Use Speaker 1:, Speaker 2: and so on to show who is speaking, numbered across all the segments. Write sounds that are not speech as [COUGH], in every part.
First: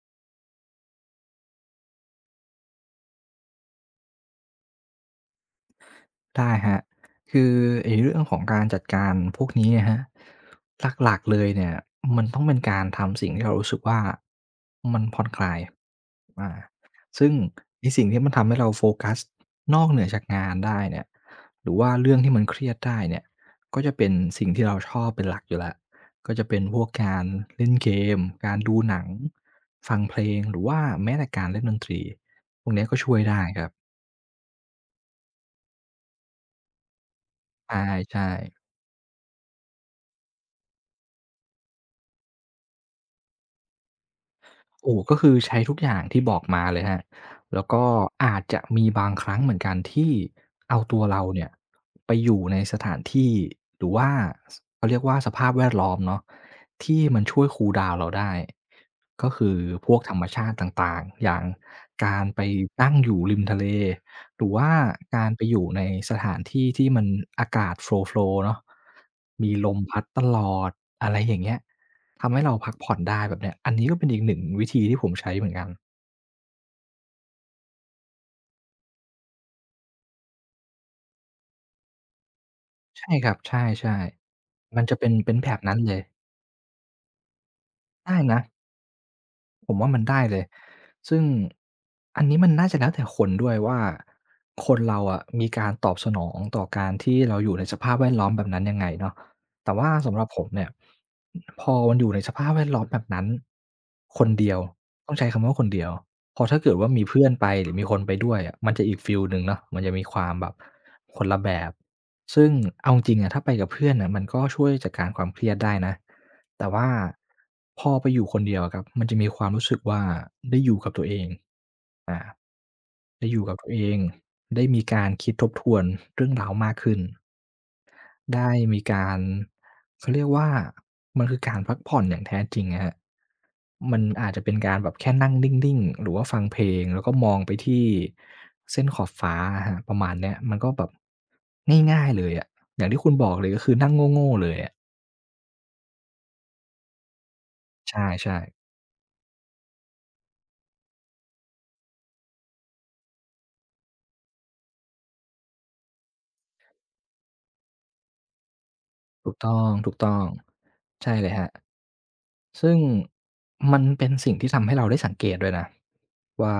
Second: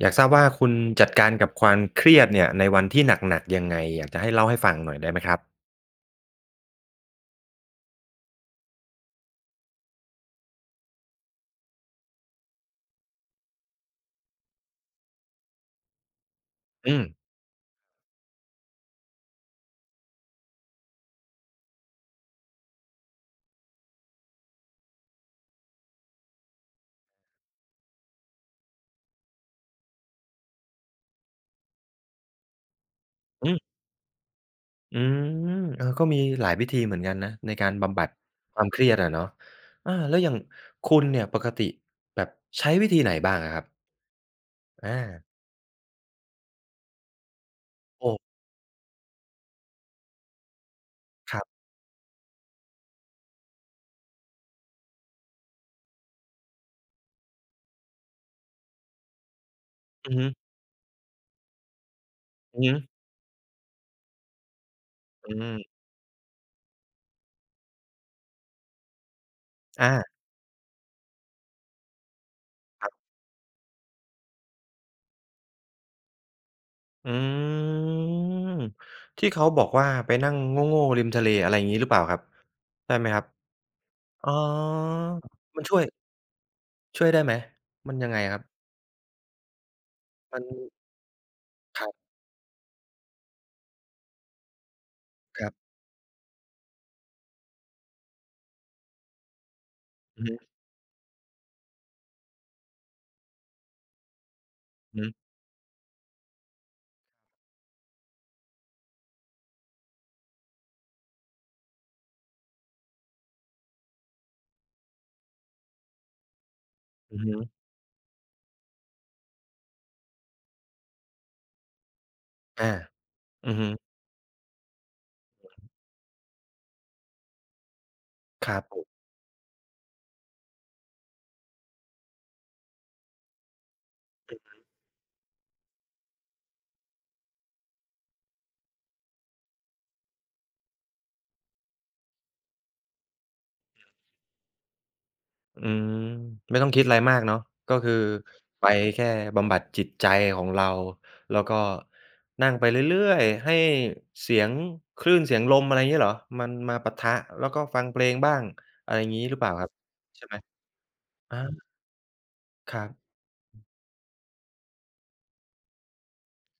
Speaker 1: อยากทราบว่าคุณจัดการกับความเครียดเนี่ยในวันที่หนักๆยังไงอยากจะให้เล่าให้ฟังหน่อยได้ไหมครับ
Speaker 2: ได้ครับคือไอ้เรื่องของการจัดการพวกนี้อะครับหลักๆเลยเนี่ยมันต้องเป็นการทำสิ่งที่เรารู้สึกว่ามันผ่อนคลายอา
Speaker 1: อืม
Speaker 2: ซึ่งไอ้สิ่งที่มันทำให้เราโฟกัสนอกเหนือจากงานได้เนี่ยหรือว่าเรื่องที่มันเครียดได้เนี่ยก็จะเป็นสิ่งที่เราชอบเป็นหลักอยู่แล้วก็จะเป็นพวกการเล่นเกมการดูหนังฟังเพลงหรือว่าแม้แต่การเล่นดนตรีพวกเนี้ยก็ช่วยได้
Speaker 1: อื
Speaker 2: ครับ
Speaker 1: มอืมเออก็มีหลายวิธีเหมือนกันนะในการบำบัด
Speaker 2: ใช่
Speaker 1: ความ
Speaker 2: ๆ
Speaker 1: เครียดอะเนาะอาแล้วอย่างคุณเนี่ยปกติแบบใช้วิธีไหนบ้างอะครับ
Speaker 2: โอ้ก็
Speaker 1: อา
Speaker 2: คือใช้ทุกอย่างที่บอกมาเลยครับแล้วก็
Speaker 1: โอ้
Speaker 2: อาจจะมีบางครั้งเหมือนกันที่เอาตัวเรา
Speaker 1: ครั
Speaker 2: เนี่ย
Speaker 1: บ
Speaker 2: ไปอยู่ในสถานที่หรือว่าเขาเรียกว่าสภาพแวดล้อมเนาะที่มันช่วยคูลดาวน์เราได้ก็คือพวกธ
Speaker 1: อื
Speaker 2: ร
Speaker 1: อ
Speaker 2: รม
Speaker 1: ฮึ
Speaker 2: ชาติต่างๆอย่างการไป
Speaker 1: อือฮึ
Speaker 2: นั่งอยู่ริมทะเลหรือว่าการ
Speaker 1: อื
Speaker 2: ไปอ
Speaker 1: ม
Speaker 2: ยู่ในสถานที่ที่มันอากาศโฟลว์ๆเนาะมีลม
Speaker 1: อา
Speaker 2: พัดตลอดอะไรอย่างเงี้ย ทำให้เราพัก
Speaker 1: ครั
Speaker 2: ผ่อน
Speaker 1: บ
Speaker 2: ได้แบบเนี้ยอันนี้ก็เป็นอีกหนึ่งวิธีที่ผมใช้เหมือนกัน
Speaker 1: อืมที่เขาบอกว่าไปนั่งโง่ๆริมทะเลอะไรอย่างงี้หรือเปล่าครับใช่ไหม
Speaker 2: ใช่
Speaker 1: ครับ
Speaker 2: ครับ ใช่
Speaker 1: อ๋อ
Speaker 2: ๆมันจะเป็นแบบ
Speaker 1: มัน
Speaker 2: นั้
Speaker 1: ช่
Speaker 2: น
Speaker 1: วย
Speaker 2: เลย
Speaker 1: ช่วยได้ไหมมันยัง
Speaker 2: ได้
Speaker 1: ไงค
Speaker 2: นะ
Speaker 1: รับ
Speaker 2: ผมว่ามันได้เล
Speaker 1: มัน
Speaker 2: ยซึ่ง
Speaker 1: ครับ
Speaker 2: อันนี้มันน่าจะแล้วแต่คนด้วยว่าคนเราอะ
Speaker 1: ค
Speaker 2: มี
Speaker 1: รั
Speaker 2: การ
Speaker 1: บ
Speaker 2: ตอบสนองต่อการที่เราอยู่ในสภาพแวดล้อมแบบนั้นยังไงเนาะแต่ว่าสำห
Speaker 1: อื
Speaker 2: รั
Speaker 1: อ
Speaker 2: บ
Speaker 1: ฮึ
Speaker 2: ผมเนี่ยพอมันอยู่ในสภาพแวดล้อมแบบนั้นคนเดียว
Speaker 1: อื
Speaker 2: ต้
Speaker 1: อ
Speaker 2: องใช้คำว่าคนเดียวพอถ้าเกิดว่ามีเพื่อนไปหรือมีคนไปด้วยอะมันจะอีกฟีลหนึ่งเนาะมันจะมีความแบบคนละแบบซึ่งเอาจริงๆอะถ้าไปกับเพื่อนน่ะมันก็ช่วยจัดการความเครียดได้นะ แต่ว่า
Speaker 1: อือฮึ
Speaker 2: พอไปอยู่คนเดียวอะครับมันจะมีความรู้สึกว่าได้อยู่กับตัวเองอา
Speaker 1: อา
Speaker 2: ได้อยู่
Speaker 1: อื
Speaker 2: กั
Speaker 1: อ
Speaker 2: บ
Speaker 1: ฮึ
Speaker 2: ตัวเองได้มีการคิดทบทวนเรื่องราวมากขึ้น
Speaker 1: ค
Speaker 2: ได้
Speaker 1: รับผ
Speaker 2: มี
Speaker 1: ม
Speaker 2: การเขาเรียกว่ามันคือการพักผ่อนอย่างแท้จริงอะครับมันอาจจะเป็นการแบบแค่นั่งนิ่งๆหรือว่าฟังเพลงแล้วก็มองไปที่เส้นขอบฟ้าอะครับประมาณเนี้ยมันก็แบบง่ายๆเลยอะอย่างที่คุณบอกเลยก็คือนั่งโง่ๆเลยอะ
Speaker 1: อืมไม่ต้องคิดอะไรมากเนาะก็คือ
Speaker 2: ใช่ๆ
Speaker 1: ไปแค่บำบัดจิตใจของเราแล้วก็นั่งไปเรื่อยๆให้เสียงคลื่นเสียงลมอะไรงี้เหรอมันมาปะทะแล้วก็ฟังเพลงบ้างอะไรงี้
Speaker 2: ถู
Speaker 1: ห
Speaker 2: ก
Speaker 1: รือเปล่า
Speaker 2: ต้อ
Speaker 1: ค
Speaker 2: ง
Speaker 1: รับ
Speaker 2: ถูกต้อง
Speaker 1: ใช่ไหม
Speaker 2: ใช่เลย
Speaker 1: อา
Speaker 2: ครับ
Speaker 1: ค
Speaker 2: ซึ่ง
Speaker 1: รับ
Speaker 2: มันเป็นสิ่งที่ทำให้เราได้สังเกตด้วยนะว่า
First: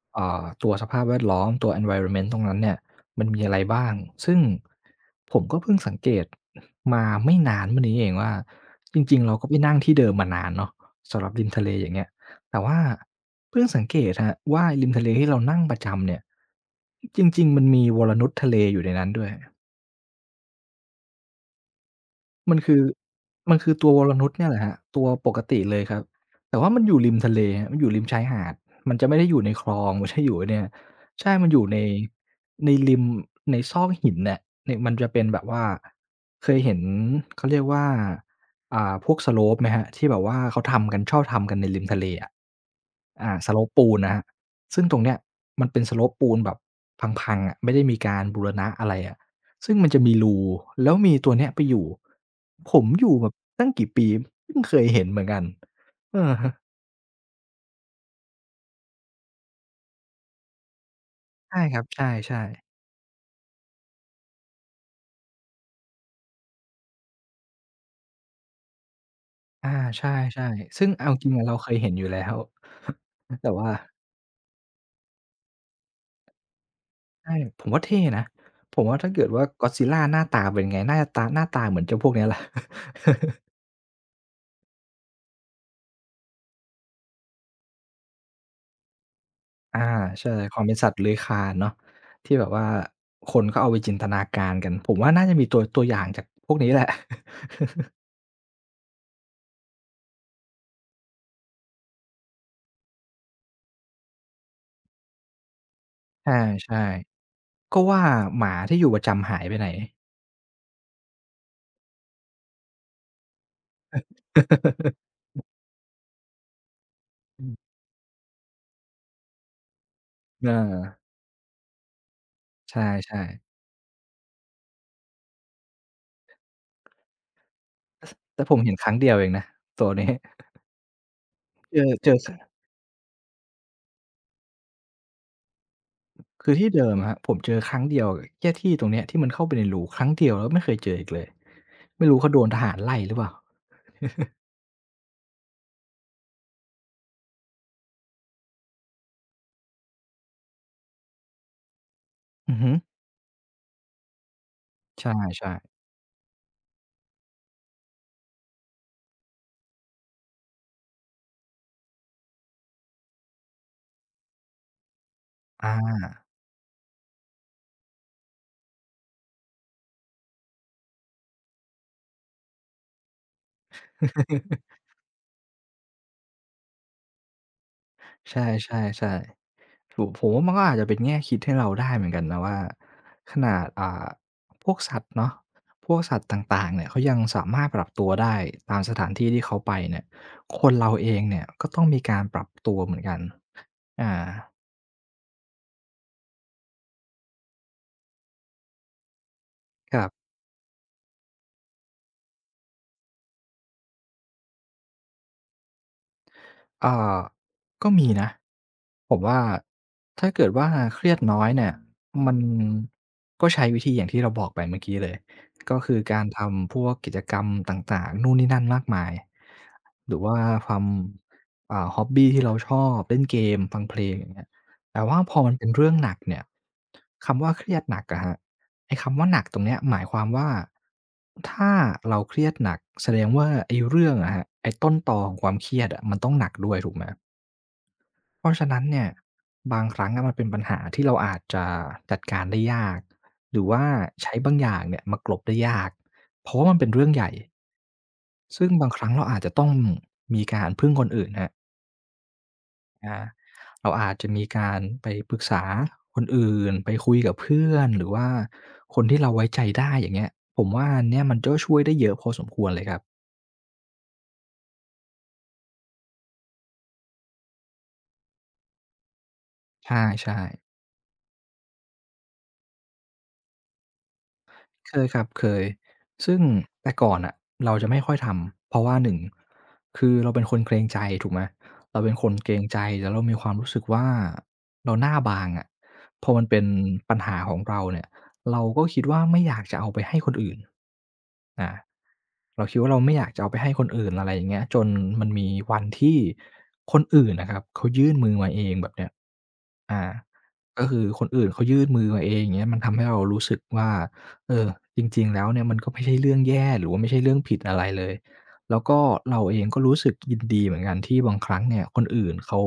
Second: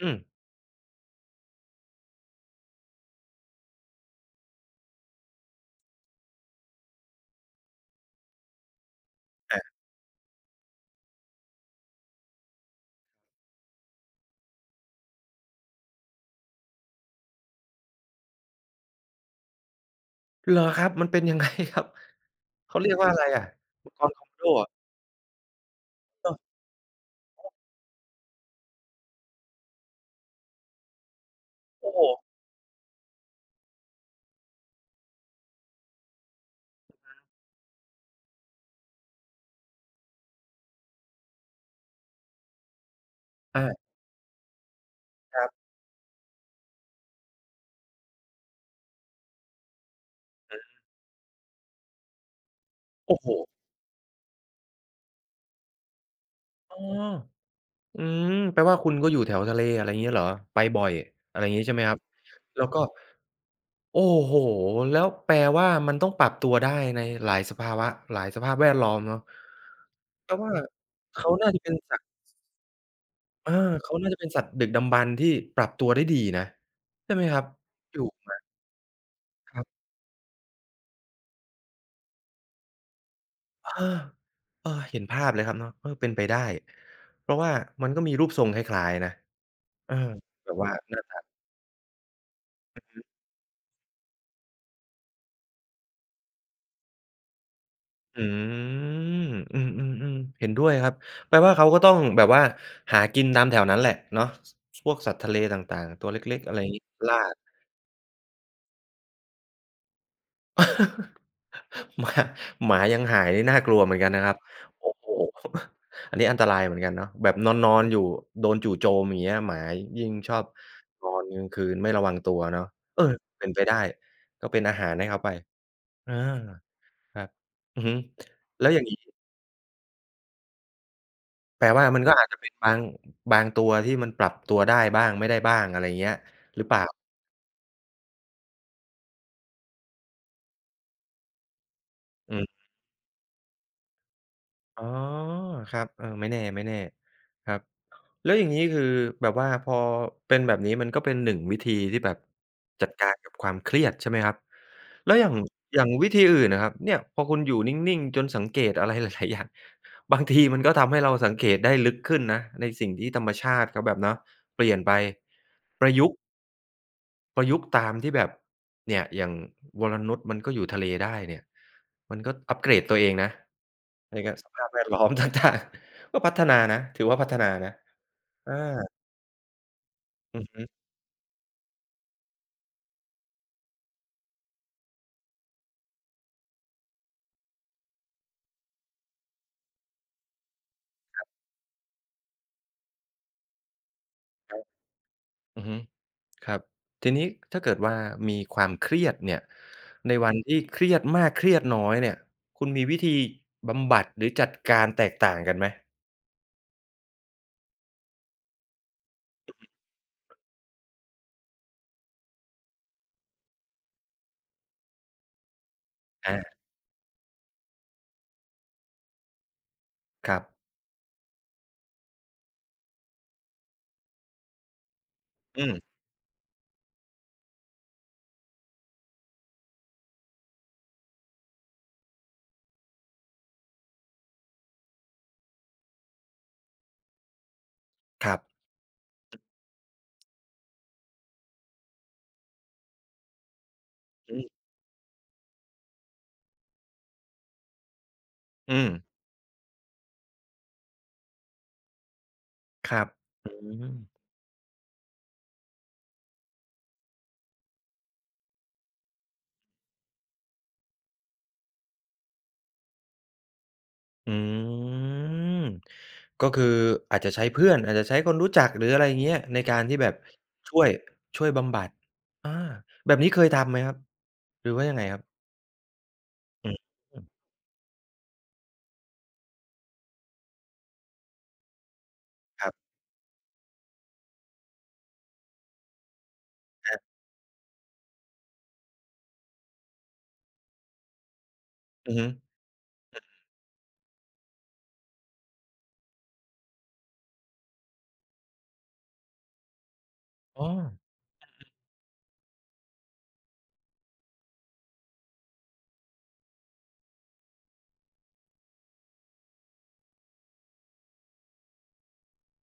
Speaker 1: อืม
Speaker 2: ตัวสภาพแวดล้อมตัว environment ตรงนั้นเนี่ยมันมีอะไรบ้างซึ่งผมก็เพิ่งสังเกตมาไม่นานมานี้เองว่าจริงๆเราก็ไปนั่
Speaker 1: อา
Speaker 2: งที่เดิมมานานเนาะสำหรับริมทะเลอย่างเงี้ยแต่ว่าเพิ่งสังเกตครับว่าริมทะเลที่เรานั่งประจำเนี่ยจริงๆมันมีวรนุชทะเลอยู่ในนั้นด้วย
Speaker 1: เหรอครับมันเป็นยังไงครับ
Speaker 2: มันคื
Speaker 1: เขา
Speaker 2: อ
Speaker 1: เรียกว่าอะไรอะ
Speaker 2: มันคือตั
Speaker 1: มั
Speaker 2: ว
Speaker 1: ง
Speaker 2: ว
Speaker 1: ก
Speaker 2: ร
Speaker 1: ร
Speaker 2: นุช
Speaker 1: Komodo
Speaker 2: เนี่ยแห
Speaker 1: เหร
Speaker 2: ละ
Speaker 1: อ
Speaker 2: ครับตัวปกติเลยครับ
Speaker 1: เออ
Speaker 2: แต่ว่ามันอยู่ริมทะเลครับมันอยู่ริมชายหาดมันจะไม่ได้อยู่ในคลองมันจะอยู่ไอ้เนี่ยใช่มันอยู่ใน
Speaker 1: โอ้โฮ
Speaker 2: ในริมในซอกหินน่ะในมันจะเป็นแบบว่าเคยเห็นเขาเรียกว่าพวกสโลปไหมครับที่แบบว่าเขาทำกันชอบทำกันในริมทะเลอะสโล
Speaker 1: อา
Speaker 2: ปปูนนะครับซึ่งตรงเนี้ย
Speaker 1: ครับ
Speaker 2: มันเป็นสโลปปูนแบบพังๆอะไม่ได้มีการบูรณะอะไรอะ ซึ่งมันจะมีรูแล้วมีตัวเนี้ยไปอยู่ผมอยู่
Speaker 1: โอ้
Speaker 2: แบ
Speaker 1: โฮ
Speaker 2: บตั้งกี่ปีเพิ่งเคยเห็นเหมือนกันเออ
Speaker 1: อ๋ออืมแปลว่าคุณก็อยู่แถวทะเลอะไรอย่างงี้เหรอไปบ่อยอะไรอย่าง
Speaker 2: ใช่
Speaker 1: งี้ใช่
Speaker 2: ค
Speaker 1: ไห
Speaker 2: รั
Speaker 1: ม
Speaker 2: บ
Speaker 1: ครับ
Speaker 2: ใช่
Speaker 1: แล้ว
Speaker 2: ๆ
Speaker 1: ก็โอ้โฮแล้วแปลว่ามันต้องปรับตัวได้ในหลายสภาวะหลายสภาพแวดล้อมเนาะ
Speaker 2: อาใช
Speaker 1: เพราะ
Speaker 2: ่
Speaker 1: ว่า
Speaker 2: ๆซึ่งเอาจริ
Speaker 1: เขา
Speaker 2: งอะ
Speaker 1: น่า
Speaker 2: เรา
Speaker 1: จะ
Speaker 2: เค
Speaker 1: เป็น
Speaker 2: ยเห็น
Speaker 1: สั
Speaker 2: อ
Speaker 1: ต
Speaker 2: ยู่
Speaker 1: ว์
Speaker 2: แล้ว [LAUGHS] แต่
Speaker 1: เออ
Speaker 2: ว่า
Speaker 1: เขาน่าจะเป็นสัตว์ดึกดำบรรพ์ที่ปรับตัวได้ดีนะใช่ไหม
Speaker 2: ใช่
Speaker 1: ครับ
Speaker 2: ผมว่า
Speaker 1: อ
Speaker 2: เท่
Speaker 1: ยู่
Speaker 2: นะ
Speaker 1: มา
Speaker 2: ผมว่าถ้าเกิดว่า
Speaker 1: ครับ
Speaker 2: Godzilla หน้าตาเป็นไงน่าจะหน้าตาเหมือนเจ้าพวกเนี้ยแหละ
Speaker 1: เออเออเห็นภาพเลยครับเนาะเออเป็นไปได้ เพราะว่ามันก็มีรูปทรงคล้ายๆนะ
Speaker 2: [LAUGHS] อา
Speaker 1: เออ
Speaker 2: ใช่
Speaker 1: แบ
Speaker 2: ค
Speaker 1: บ
Speaker 2: วาม
Speaker 1: ว่า
Speaker 2: เป็นสัตว์เลื้อยคลานเนาะที่แบบว่าคนก็เอาไปจินตนาการกันผมว่าน่าจะมีตัวอย่างจากพวกนี้แหละ
Speaker 1: อืมอืมๆๆเห็นด้วยครับแปลว่าเขาก็ต้องแบบว่าหากินตามแถวนั้นแหละเนาะพวกสัตว์ทะเลต่างๆตัวเล็กๆอะไร
Speaker 2: [LAUGHS] ใช่
Speaker 1: งี้ล่า
Speaker 2: ๆก็ว่าหมาที่อยู่ประจำหายไปไหน
Speaker 1: [LAUGHS] หมาหมายังหายนี่น่ากลัวเหมือนกันนะครับโอ้โฮ
Speaker 2: [LAUGHS]
Speaker 1: อันนี้อันตรายเหมือนกันเนาะแบบนอนๆอยู่โดนจู่โจมอย่างเงี้ยหมายิ่งชอบ
Speaker 2: เออ
Speaker 1: นอนกลางคืนไม่ระวังตัวเนาะเออ
Speaker 2: ใช่
Speaker 1: เป็น
Speaker 2: ๆ
Speaker 1: ไปได้ก็เป็นอาหารให้เขาไปอาครับอือฮึ
Speaker 2: แต่ผม
Speaker 1: แล้ว
Speaker 2: เห็น
Speaker 1: อย่า
Speaker 2: ค
Speaker 1: ง
Speaker 2: รั้ง
Speaker 1: งี้
Speaker 2: เดียวเองนะตัวนี้
Speaker 1: แปล
Speaker 2: เจ
Speaker 1: ว่า
Speaker 2: อ [LAUGHS]
Speaker 1: มัน
Speaker 2: เจ
Speaker 1: ก็
Speaker 2: อ
Speaker 1: อา
Speaker 2: ค
Speaker 1: จจะเป็นบางตัวที่มันปรับตัวได้บ้างไม่ได้บ้างอะไรอย่างเงี้ย
Speaker 2: คือ
Speaker 1: หรือ
Speaker 2: ที่
Speaker 1: เปล่า
Speaker 2: เดิมอะครับผมเจอครั้งเดียวแค่ที่ตรงเนี้ยที่มันเข้าไปในรูครั้งเดียวแล้วไม่เคยเจออีกเลยไม่รู้เขา
Speaker 1: อื
Speaker 2: โดนท
Speaker 1: ม
Speaker 2: หารไล่หรือเปล่า
Speaker 1: อ๋อครับเออไม่แน่ไม่แน่ครับแล้วอย่างงี้คือแบบว่าพอเป็นแบบนี้มันก็เป็นหนึ่งวิธีที่แบบ
Speaker 2: อือฮึ
Speaker 1: จัดการกับความเครียดใช่ไหมครับแล้วอย่าง
Speaker 2: ใช่
Speaker 1: อย่า
Speaker 2: ๆ
Speaker 1: งวิธีอื่นอะครับเนี่ยพอคุณอยู่นิ่งๆจนสังเกตอะไรหลายๆอย่าง [LAUGHS] บางทีมันก็ทำให้เราสังเกตได้ลึกขึ้นนะในสิ่งที่ธรรมชาติเขาแบบเนาะเปลี่ยนไปประยุ
Speaker 2: อา
Speaker 1: กต์ ประยุกต์ตามที่แบบเนี่ยอย่างวรนุชมันก็อยู่ทะเลได้เนี่ยมันก็อัปเกรดตัวเองนะในการสภาพแวดล้อม [LAUGHS] ต่างๆก็พัฒนานะถือว่าพัฒนานะ
Speaker 2: ใช
Speaker 1: อา
Speaker 2: ่ๆๆถูกผม
Speaker 1: อื
Speaker 2: ว่า
Speaker 1: อ
Speaker 2: มัน
Speaker 1: ฮึ
Speaker 2: ก็อาจจะเป็นแง่คิดให้เราได้เหมือนกันนะว่าขนาดพวกสัตว์เนาะพวกสัตว์ต่างๆเนี่ยเขายังสามารถปรับตัวได้ตามสถานที่ที่เขาไปเนี่ยคนเราเองเนี่ยก็ต้องมีการปรับตัวเหมือนกันอา
Speaker 1: ครับอือฮึครับทีนี้ถ้าเกิดว่ามีความเครียดเนี่ย
Speaker 2: ครั
Speaker 1: ใน
Speaker 2: บ
Speaker 1: วันที่เครียดมากเครียดน้อยเนี่ยคุณมีวิธีบำบัดหรือจัดการแตกต่างกันไหม
Speaker 2: อ่าก็มีนะผมว่าถ้าเกิดว่าเครียดน้อยเนี่ยมันก็ใช้วิธีอย่างที่เราบอกไปเมื่อกี้เลยก็คือการ
Speaker 1: อา
Speaker 2: ทำพวกกิจกรรมต่างๆนู่นนี่นั่นมากมายหรือ
Speaker 1: ค
Speaker 2: ว่า
Speaker 1: รับ
Speaker 2: ทำฮ็อบบีที่เราชอบเล่นเกมฟังเพลงอย่างเงี้ยแต่ว่าพอมัน
Speaker 1: อื
Speaker 2: เป็น
Speaker 1: ม
Speaker 2: เรื่องหนักเนี่ยคำว่าเครียดหนักอะครับ ไอ้คำว่าหนักตรงเนี้ยหมายความว่าถ้าเราเครียดหนักแสดงว่าไอ้เรื่องอะครับไอ้ต้นตอของความเครียดอะมันต้องหนักด้วยถูกไหม
Speaker 1: ครั
Speaker 2: เพราะฉะ
Speaker 1: บ
Speaker 2: นั้นเนี่ยบางครั้งอะมันเป็นปัญหาที่เราอาจจะจัดการได้ยากหรือว่าใช้
Speaker 1: อื
Speaker 2: บาง
Speaker 1: ม
Speaker 2: อย่างเนี่ยมากลบได้ยากเพราะว่ามันเป็นเรื่องใหญ่ซึ่ง
Speaker 1: อื
Speaker 2: บา
Speaker 1: ม
Speaker 2: งครั้งเราอาจจะต้องมีการพึ่งคนอื่นครับ
Speaker 1: ครับ
Speaker 2: อ่า
Speaker 1: อื
Speaker 2: เรา
Speaker 1: ม
Speaker 2: อาจจะมีการไปปรึกษาคนอื่นไปคุยกับเพื่อนหรือว่าคนที่เราไว้ใจได้อย่างเงี้ยผมว่าอันเนี้ยมันก็ช่วยได้เยอะพอสมควรเลยครับ
Speaker 1: อืมก็คืออาจจะใช้เพื่อนอาจจะใช้คนรู้จักหรืออะไรอย่างเงี้ยในการ
Speaker 2: ใ
Speaker 1: ที่แบบ
Speaker 2: ช่
Speaker 1: ช่
Speaker 2: ๆ
Speaker 1: วยช่วยบำบัดอาแบบนี้เคยทำไหมครับหรือว่ายั
Speaker 2: เค
Speaker 1: งไง
Speaker 2: ย
Speaker 1: ค
Speaker 2: ค
Speaker 1: รั
Speaker 2: รั
Speaker 1: บ
Speaker 2: บเคยซึ่ง
Speaker 1: อืม
Speaker 2: แต่ก่อ
Speaker 1: อื
Speaker 2: น
Speaker 1: ม
Speaker 2: น่ะเราจะไม่ค่อยทำเพราะว่าหนึ่งคือเราเป็นคนเกรงใจถูกไหมเราเป็นคนเกรง
Speaker 1: ครั
Speaker 2: ใจ
Speaker 1: บ
Speaker 2: แล้วเรามีความรู้สึกว่าเราหน้าบางอะพอมันเป็น
Speaker 1: ครั
Speaker 2: ปั
Speaker 1: บ
Speaker 2: ญหาของเราเนี่ยเราก็คิดว่าไม่อยากจะเอาไปให้คนอื่นอา
Speaker 1: อือฮึ
Speaker 2: เราคิดว่าเราไม่อยากจะเอาไปให้คนอื่นอะไรอย่างเงี้ยจนมันมีวันที่คนอื่นน่ะครับเขายื่นมือมาเองแบบเนี้ยอา
Speaker 1: อ๋อ
Speaker 2: ก็คือคนอื่นเขายื่นมือมาเองอย่างเงี้ยมันทำให้เรารู้สึกว่า เออจริงๆแล้วเนี่ยมันก็ไม่ใช่เรื่องแย่หรือว่าไม่ใช่เรื่องผิดอะไรเลยแล้วก็เราเองก็รู้สึกยินดีเหมือนกันที่บางครั้งเนี่ยคนอื่นเขา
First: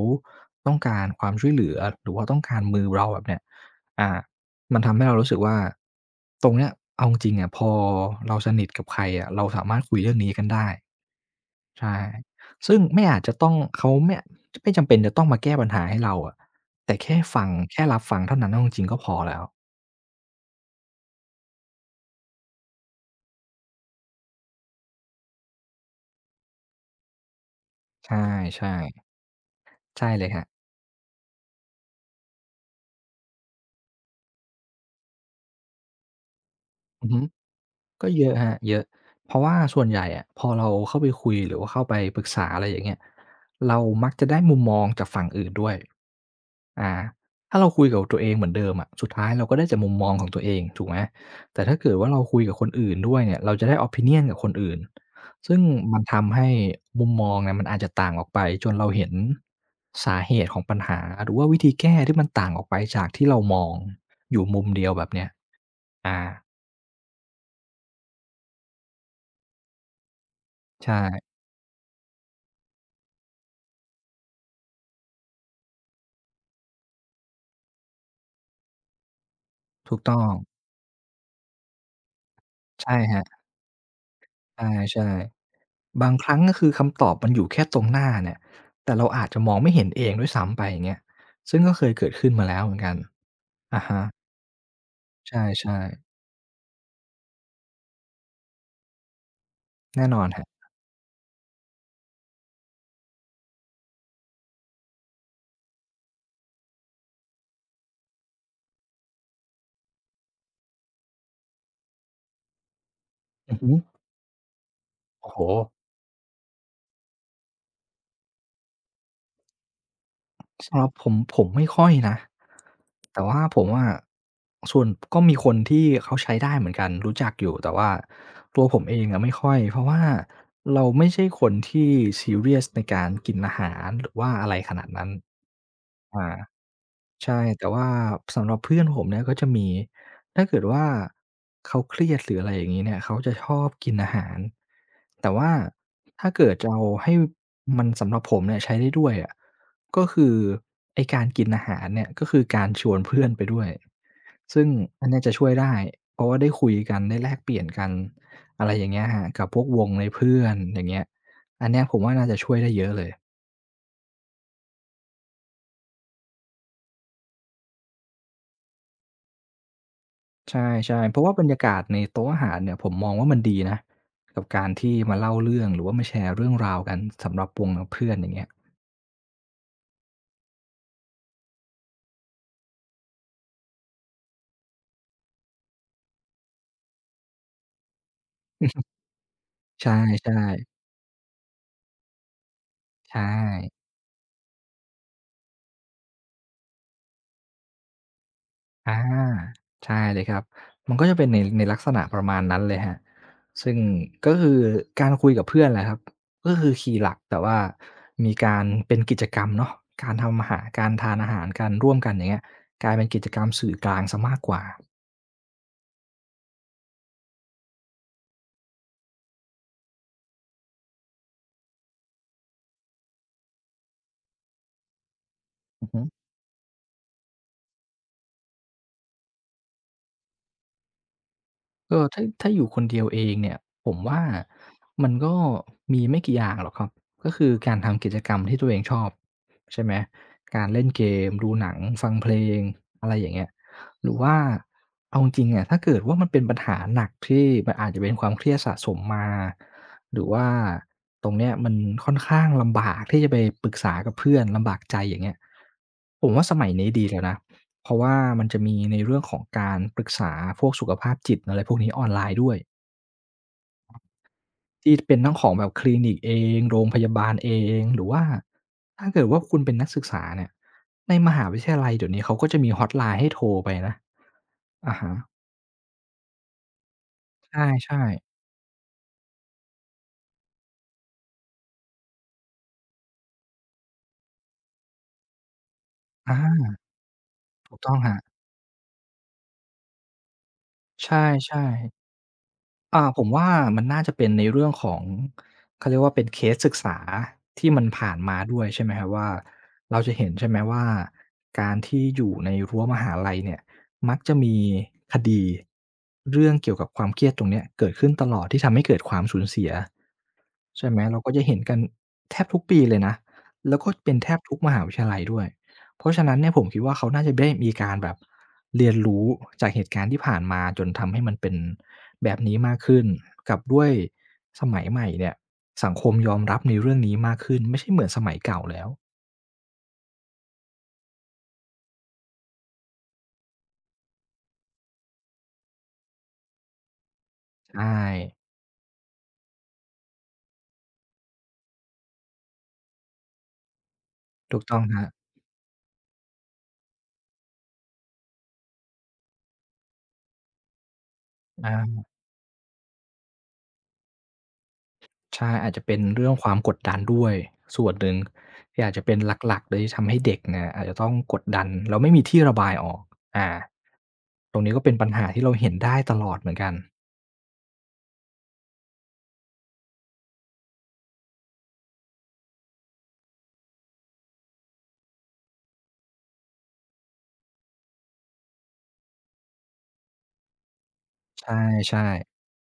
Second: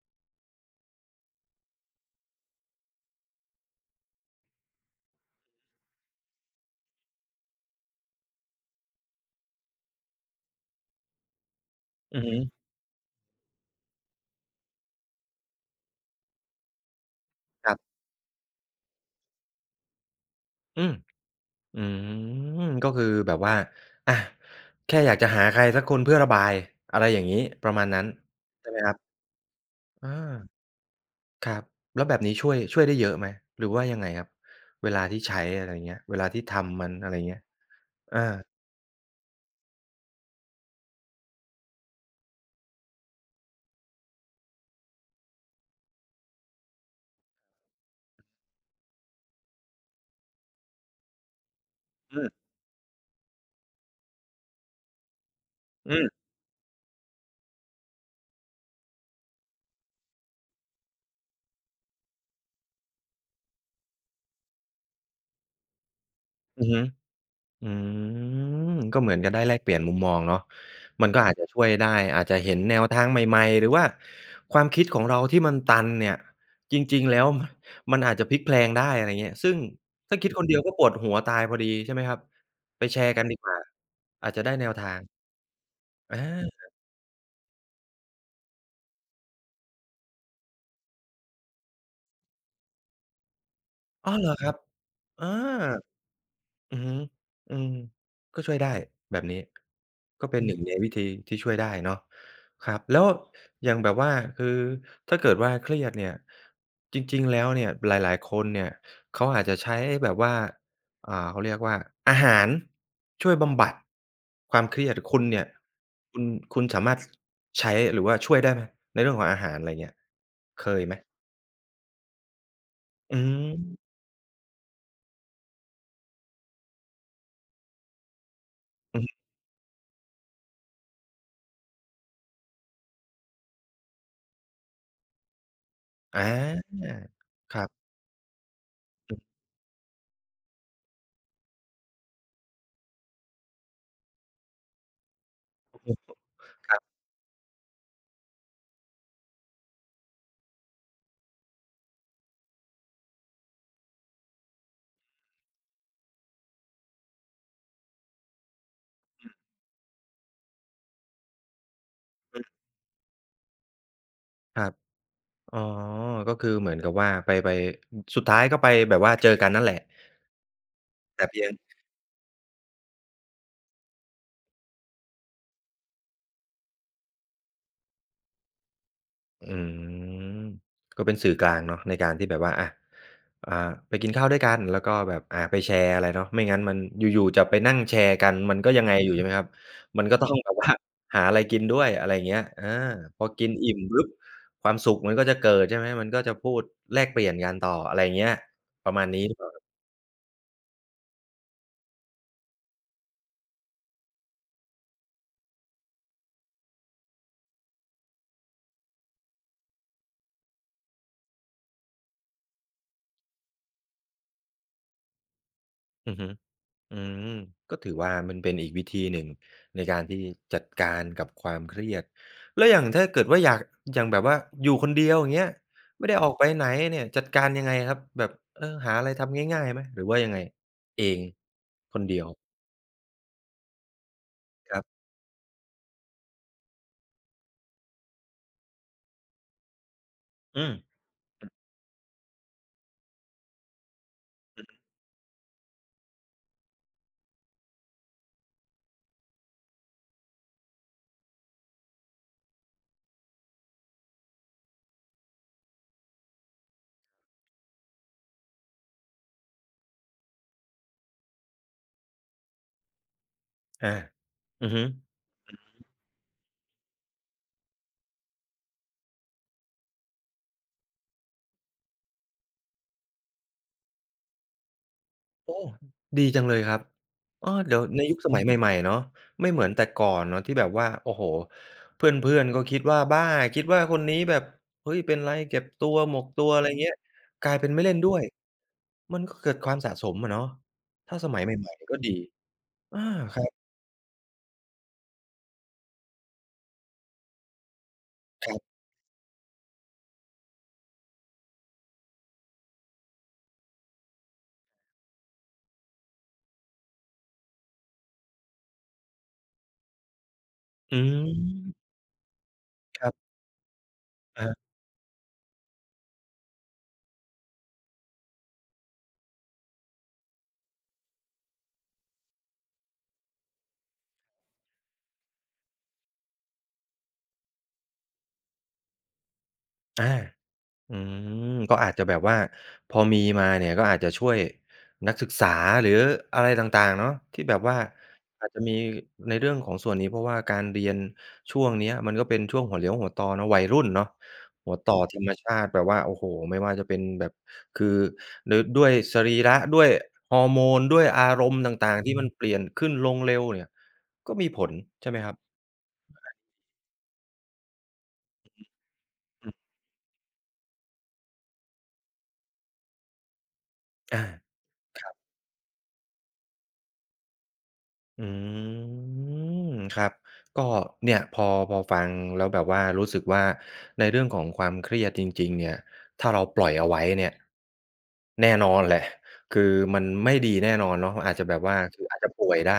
Speaker 2: ต้องการความช่วยเหลือหรือว่าต้องการมือเราแบบเนี้ยอ่ามันทำให้เรารู้สึกว่าตรงเนี้ยเอาจริงๆอะพอเราสนิทกับใครอะเราสามารถคุยเรื่องนี้กันได้ใช่
Speaker 1: อือฮึ
Speaker 2: ซึ่งไม่อาจจะต้องเขาไม่จำเป็นจะต้องมาแก้ปัญหาให้เราอะแต่แค่ฟัง
Speaker 1: ครั
Speaker 2: แค่รั
Speaker 1: บ
Speaker 2: บฟังเท่านั้นเอาจริงๆก็พอแล้ว
Speaker 1: อืมอืมก็คือแบบว่าอะแค่อยากจะหาใครสักคนเพื่อระบายอะไรอย่างงี้ประมาณนั้นใช่ไหม
Speaker 2: ใช่
Speaker 1: ครับ
Speaker 2: ๆใช่
Speaker 1: อา
Speaker 2: เลยครับ
Speaker 1: ครับแล้วแบบนี้ช่วยช่วยได้เยอะไหมหรือว่ายังไงครับเวลาที่ใช้อะไรอย่างเงี้ยเวลาที่ทำมัน
Speaker 2: อื
Speaker 1: อะ
Speaker 2: อ
Speaker 1: ไร
Speaker 2: ฮึ
Speaker 1: อย่างเงี้ย
Speaker 2: ก็
Speaker 1: อา
Speaker 2: เยอะครับเยอะเพราะว่าส่วนใหญ่อะพอเราเข้าไปคุยหรือว่าเข้าไปปรึกษาอะไรอย่างเงี้ยเรามักจะได้มุมมองจากฝั่งอื่นด้วยอ่าถ้าเราคุยกับตัวเองเหมือนเดิมอะสุดท้ายเราก็ได้จากมุมมองของตัวเองถูกไหมแต่ถ้าเกิดว่าเรา
Speaker 1: อื
Speaker 2: คุย
Speaker 1: ม
Speaker 2: กับคนอื่นด้วยเนี่ยเราจะได้ opinion กับคนอื่นซึ่ง
Speaker 1: อื
Speaker 2: มัน
Speaker 1: ม
Speaker 2: ทำให้มุมมองเนี่ยมันอาจจะต่างออกไปจนเราเห็นสาเหตุของปัญหาหรือว่าวิธีแก้ที่มันต่างออกไปจากที่เรามองอยู่มุมเดียวแบบเนี้ยอา
Speaker 1: อือฮึอืมก็เหมือนกับได้แลกเปลี่ยนมุมมองเนาะมันก็
Speaker 2: ใช่
Speaker 1: อาจจะช่วยได้ อาจจะเห็นแนวทางใหม่ๆ หรือว่าความคิดของเราที่มันตันเนี่ย จริงๆแล้ว [LAUGHS] มันอาจจะพลิกแพลงได้อะไรเงี้ยซึ่ง
Speaker 2: ถูก
Speaker 1: ถ้า
Speaker 2: ต้อ
Speaker 1: คิ
Speaker 2: ง
Speaker 1: ดคนเดียวก็ปวดหัวตายพอดีใช่ไหมครับไป
Speaker 2: ใช่
Speaker 1: แชร์
Speaker 2: ครั
Speaker 1: กันดี
Speaker 2: บ
Speaker 1: กว่าอาจจะได้แนวทาง
Speaker 2: ใช่ๆบาง
Speaker 1: อ
Speaker 2: ครั้งก็คื
Speaker 1: า
Speaker 2: อคำตอบมันอยู่แค่ตรงหน้าเนี่ยแต่เราอาจจะมองไม่เห็นเองด้วยซ้ำไปอย่างเงี้ยซึ่งก็เคยเกิดขึ้นมาแล้วเหมือนกันอะฮะ
Speaker 1: อ้อเหรอครับอา
Speaker 2: ใช่ๆ
Speaker 1: อือฮึอืมก็ช่วยได้แบบนี้
Speaker 2: แน่นอ
Speaker 1: ก็
Speaker 2: น
Speaker 1: เป็
Speaker 2: ค
Speaker 1: น
Speaker 2: รับ
Speaker 1: หนึ่งในวิธีที่ช่วยได้เนาะครับแล้วอย่างแบบว่าคือถ้าเกิดว่าเครียดเนี่ยจริงๆแล้วเนี่ยหลายๆคนเนี่ยเขาอาจจะใช้แบบว่าอ่าเขาเรียกว่าอาหารช่วย
Speaker 2: อือ
Speaker 1: บำบั
Speaker 2: ฮึ
Speaker 1: ดความเครียดคุณ
Speaker 2: โอ้โฮ
Speaker 1: เนี่ยคุณคุณสามารถใช้หรือว่าช่วยได้ไหมในเรื่องของอาหารอะไรเงี้ยเค
Speaker 2: สำห
Speaker 1: ย
Speaker 2: รับ
Speaker 1: ไหม
Speaker 2: ผมผมไม่ค่อยนะ
Speaker 1: อื
Speaker 2: แต่ว่าผม
Speaker 1: ม
Speaker 2: อะส่วนก็มีคนที่เขาใช้ได้เหมือนกันรู้จักอยู่แต่ว่าตัวผมเอ
Speaker 1: อือ
Speaker 2: ง
Speaker 1: ฮึ
Speaker 2: อะไม่ค่อยเพราะว่าเราไม่ใช่คนที่ซีเรียสในการกินอาหารหรือว่าอะไรขนาดนั้น
Speaker 1: อ
Speaker 2: อา
Speaker 1: า
Speaker 2: ใช่
Speaker 1: ครั
Speaker 2: แต่
Speaker 1: บ
Speaker 2: ว่าสำหรับเพื่อนผม
Speaker 1: อื
Speaker 2: เนี่ยก็
Speaker 1: ม
Speaker 2: จะมีถ้าเกิดว่าเขาเครียดหรืออะไรอย่างงี้เนี่ยเขาจะชอบกินอาหารแต่ว่าถ้าเกิดจะ
Speaker 1: ครั
Speaker 2: เอา
Speaker 1: บ
Speaker 2: ให้มันสำหรับผมเนี่ยใช้ได้ด้วยอะก็คือไอ้การกินอาหารเนี่ยก็คือการชวนเพื่อนไปด้วยซึ่งอันเนี้ยจะช่วยได้เพราะว่าได้คุยกันได้แลกเปลี่ยนกันอะไรอย่างเงี้ยครับกับพวกวงในเพื่อนอย่างเงี้ยอันเนี้ยผมว่าน่าจะ
Speaker 1: อื
Speaker 2: ช่วย
Speaker 1: ม
Speaker 2: ได้เยอะเลย
Speaker 1: ครับ อ๋อก็คือเหมือนกับว่าไปสุดท้ายก็ไปแบบว่าเจอกันนั่นแหละ
Speaker 2: ใช่ๆเพราะ
Speaker 1: แต่
Speaker 2: ว่าบ
Speaker 1: เพี
Speaker 2: ร
Speaker 1: ยง
Speaker 2: รยากาศในโต๊ะอาหารเนี่ยผมมองว่ามันดีนะกับการที่มาเล่าเรื่องหรือว่ามาแชร์เรื่องราวกันสำหรับวงเพื่อนอย่างเงี้ย
Speaker 1: อืมก็เป็นสื่อกลางเนาะในการที่แบบว่าอะอ่าไปกินข้าวด้วยกันแล้วก็แบบไปแชร์อะไรเนาะไม่งั้นมันอยู่ๆจะไปนั่งแชร์กันมันก็ยังไงอยู่ใช่ไหมครับ
Speaker 2: ใช่
Speaker 1: มันก็ต้องแบบว่า
Speaker 2: ๆ
Speaker 1: [LAUGHS] หาอะไรกินด้วยอะไรอย่างเงี้ยอา
Speaker 2: ใช่
Speaker 1: พอกินอิ่มปุ๊บความสุขมันก็จะเกิดใช่ไหมมันก็จะพูดแลกเปลี่ยนกันต่ออะไรอย่างเงี้ยประ
Speaker 2: อา
Speaker 1: มาณนี้หรือเปล่าครับ
Speaker 2: ใช่เลยครับมันก็จะเป็นในลักษณะประมาณนั้นเลยครับซึ่งก็คือการคุยกับเพื่อนแหละครับก็คือคีย์หลักแต่ว่ามีการเป็นกิจกรรมเนาะการทำอาหารการทานอาหารกันร่วมกันอย่างเงี้ยกลายเป็นกิจกรรมสื่อกลางเสียมากกว่า
Speaker 1: อือฮึ อืมก็ถือว่ามันเป็นอีกวิธีหนึ่งในการที่จัดการกับความเครียดแล้วอย่างถ้าเกิดว่าอยากอย่างแบบว่าอยู่คนเดียวอย่างเงี้ย
Speaker 2: อือฮึ
Speaker 1: ไม่ได้ออกไปไหนเนี่ยจัดการยังไงครับแบบเออหาอะไรทำง่ายๆไหมหรือว่ายังไงเองค
Speaker 2: ก็
Speaker 1: นเดี
Speaker 2: ถ้า
Speaker 1: ยว
Speaker 2: ถ้าอยู่คนเดียวเองเนี่ยผมว่า
Speaker 1: ครับ
Speaker 2: มันก็มีไม่กี่อย่างหรอกครับก็คือการทำกิจกรรมที่ตัวเองชอบใช่ไหมกา
Speaker 1: อื
Speaker 2: ร
Speaker 1: ม
Speaker 2: เล่นเกมดูหนังฟังเพลงอะไรอย่างเงี้ยหรือว่าเอาจริงๆอะถ้าเกิดว่ามันเป็นปัญหาหนักที่มันอาจจะเป็นความเครียดสะสมมาหรือว่าตรงเนี้ยมันค่อนข้างลำบากที่จะไปปรึกษากับเพื่อนลำบากใจอย่างเงี้ยผมว่าสมัยนี้ดีแล้วนะ เพราะว่ามันจะมีในเรื่องของการปรึกษาพวกสุขภาพจิตอะไรพวกนี้ออนไลน์ด้วย
Speaker 1: อาอือฮึ
Speaker 2: ที่เป็นทั้งของแบบคลินิกเองโรงพยาบาลเองหรือว่าถ้าเกิดว่าคุณเป็นนักศึกษาเนี่ยในมหาวิทยาลัยเดี๋ยวนี้เขาก็จะมีฮอตไลน์ให้โทรไปนะอะฮะ
Speaker 1: โอ้ดีจังเลยครับเออเดี๋ยว
Speaker 2: ใช่
Speaker 1: ในยุคส
Speaker 2: ๆ
Speaker 1: มัยใหม่ๆเนาะไม่เหมือนแต่ก่อนเนาะที่แบบว่าโอ้โฮเพื่อนๆก็คิดว่าบ้าคิดว่าคนนี้แบบเฮ้ยเป็นไรเก็บตัวหมกตัวอะไร
Speaker 2: อา
Speaker 1: เงี้ยกลายเป็น
Speaker 2: ถูก
Speaker 1: ไม่
Speaker 2: ต้อ
Speaker 1: เล่
Speaker 2: ง
Speaker 1: น
Speaker 2: ค
Speaker 1: ด้
Speaker 2: รั
Speaker 1: ว
Speaker 2: บ
Speaker 1: ยมันก็เกิดความสะสมอะเนาะ
Speaker 2: ใช
Speaker 1: ถ้าสมัย
Speaker 2: ่
Speaker 1: ใหม่ๆก็
Speaker 2: ๆ
Speaker 1: ดีอา
Speaker 2: อาผม
Speaker 1: ค
Speaker 2: ว่ามันน่าจะเป็นในเรื่องของเขาเรียกว่าเป็นเคสศึกษาที่มันผ่านมา
Speaker 1: รั
Speaker 2: ด้
Speaker 1: บ
Speaker 2: วย
Speaker 1: ๆ
Speaker 2: ใช่ไหมครับว่าเราจะเห็นใช่ไหมว่าการที่อยู่ในรั้วมหาลัยเนี่ยมักจะมีคดีเรื่องเกี่ยวกับความเครียดตรงเนี้ยเกิดขึ้นตลอดที่ทำให้เกิดความสูญเสีย ใช่
Speaker 1: อื
Speaker 2: ไหมเราก็จะเห็นกัน
Speaker 1: ม
Speaker 2: แทบทุกปีเลย
Speaker 1: ครั
Speaker 2: นะ
Speaker 1: บ
Speaker 2: แล้วก็เป็นแทบ
Speaker 1: อะ
Speaker 2: ทุ
Speaker 1: ฮะ
Speaker 2: กมหาวิทยาลัยด้วยเพราะฉะนั้นเนี่ยผมคิดว่าเขาน่าจะได้มีการแบบเรียนรู้จากเหตุการณ์ที่ผ่านมาจนทำให้มันเป็นแบบนี้มากขึ้นกับด้วยสมัยใหม่เนี่ยสังคมยอมรับในเรื่องนี้มากขึ้นไม่ใช่เหมือนสมัยเก่าแล้ว
Speaker 1: อา อืมก็อาจจะแบบว่าพอมีมาเนี่ยก็อาจจะช่วยนักศึกษาหรืออะไรต่างๆเนาะที่แบบว่า
Speaker 2: ใช่
Speaker 1: อาจจะมีในเรื่องของส่วนนี้เพราะว่าการเรียนช่วงเนี้ยมันก็เป็นช่วงหัวเลี้ยวหัวต่อเนาะวัยรุ่นเนาะ
Speaker 2: ถูก
Speaker 1: หั
Speaker 2: ต้
Speaker 1: ว
Speaker 2: อง
Speaker 1: ต่
Speaker 2: ค
Speaker 1: อ
Speaker 2: รับ
Speaker 1: ธรรมชาติแบบว่าโอ้โฮไม่ว่าจะเป็นแบบคือดด้วยสรีระด้วยฮอร์โมนด้วยอารมณ์ต่าง
Speaker 2: อา
Speaker 1: ๆที่มันเปลี่ยนขึ้นลงเร็วเนี่ยก็มีผลใช่ไหมครับ
Speaker 2: ใช่อาจจะเป็นเรื่องความกดดันด้วยส่วนหนึ่งที่อาจจะเป็น
Speaker 1: อื
Speaker 2: หลักๆ
Speaker 1: ม
Speaker 2: เลยที่ทำให้เด็กเนี่ยอาจจะต้องกดดันแล้วไม่มีที่ระบายออกอา
Speaker 1: อา
Speaker 2: ตรงนี้ก็เป็นปัญหาที่เราเห็นได้ตลอดเหมือนกัน
Speaker 1: อืมครับก็เนี่ยพอฟังแล้วแบบว่ารู้สึกว่าในเรื่องของความเครียดจริงๆเนี่ยถ้าเราปล่อยเอาไว้เนี่ยแน่นอนแหละคือมันไม่ดีแน่นอนเนาะอาจจะแบบว่าคืออาจ
Speaker 2: ใช่
Speaker 1: จะป่วยได้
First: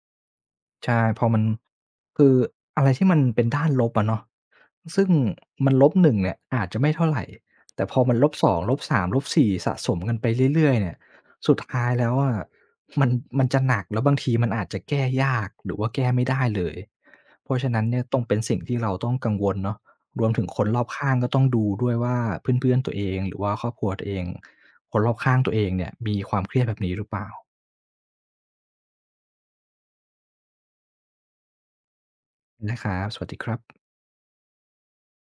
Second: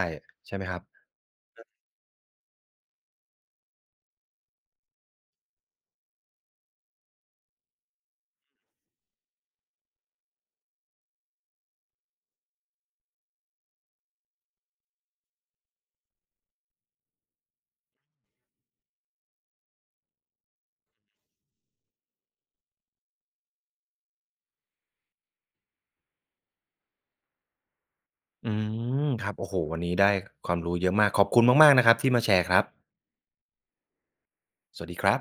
Speaker 1: ใช่ไหมครับ
Speaker 2: ๆใช่พอมันคืออะไรที่มันเป็นด้านลบอะเนาะซึ่งมันลบหนึ่งเนี่ยอาจจะไม่เท่าไรแต่พอมัน -2 -3 -4 สามลบสี่สะสมกันไปเรื่อยๆเนี่ยสุดท้ายแล้วอะมันมันจะหนักแล้วบางทีมันอาจจะแก้ยากหรือว่าแก้ไม่ได้เลย เพราะฉะนั้นเนี่ยต้องเป็นสิ่งที่เราต้องกังวลเนาะรวมถึงคนรอบข้างก็ต้องดูด้วยว่าเพื่อนๆตัวเองหรือว่าครอบครัวตัวเองคนรอบข้างตัวเองเนี่ยมีความเครียดแบบนี้หรือเปล่า
Speaker 1: อืมครับโอ้โฮวันนี้ได้ความรู้เยอะมากขอบคุณมากๆนะครับที่มาแชร์ครับ
Speaker 2: นะครับสวัสดีครับ
Speaker 1: สวัสดีครับ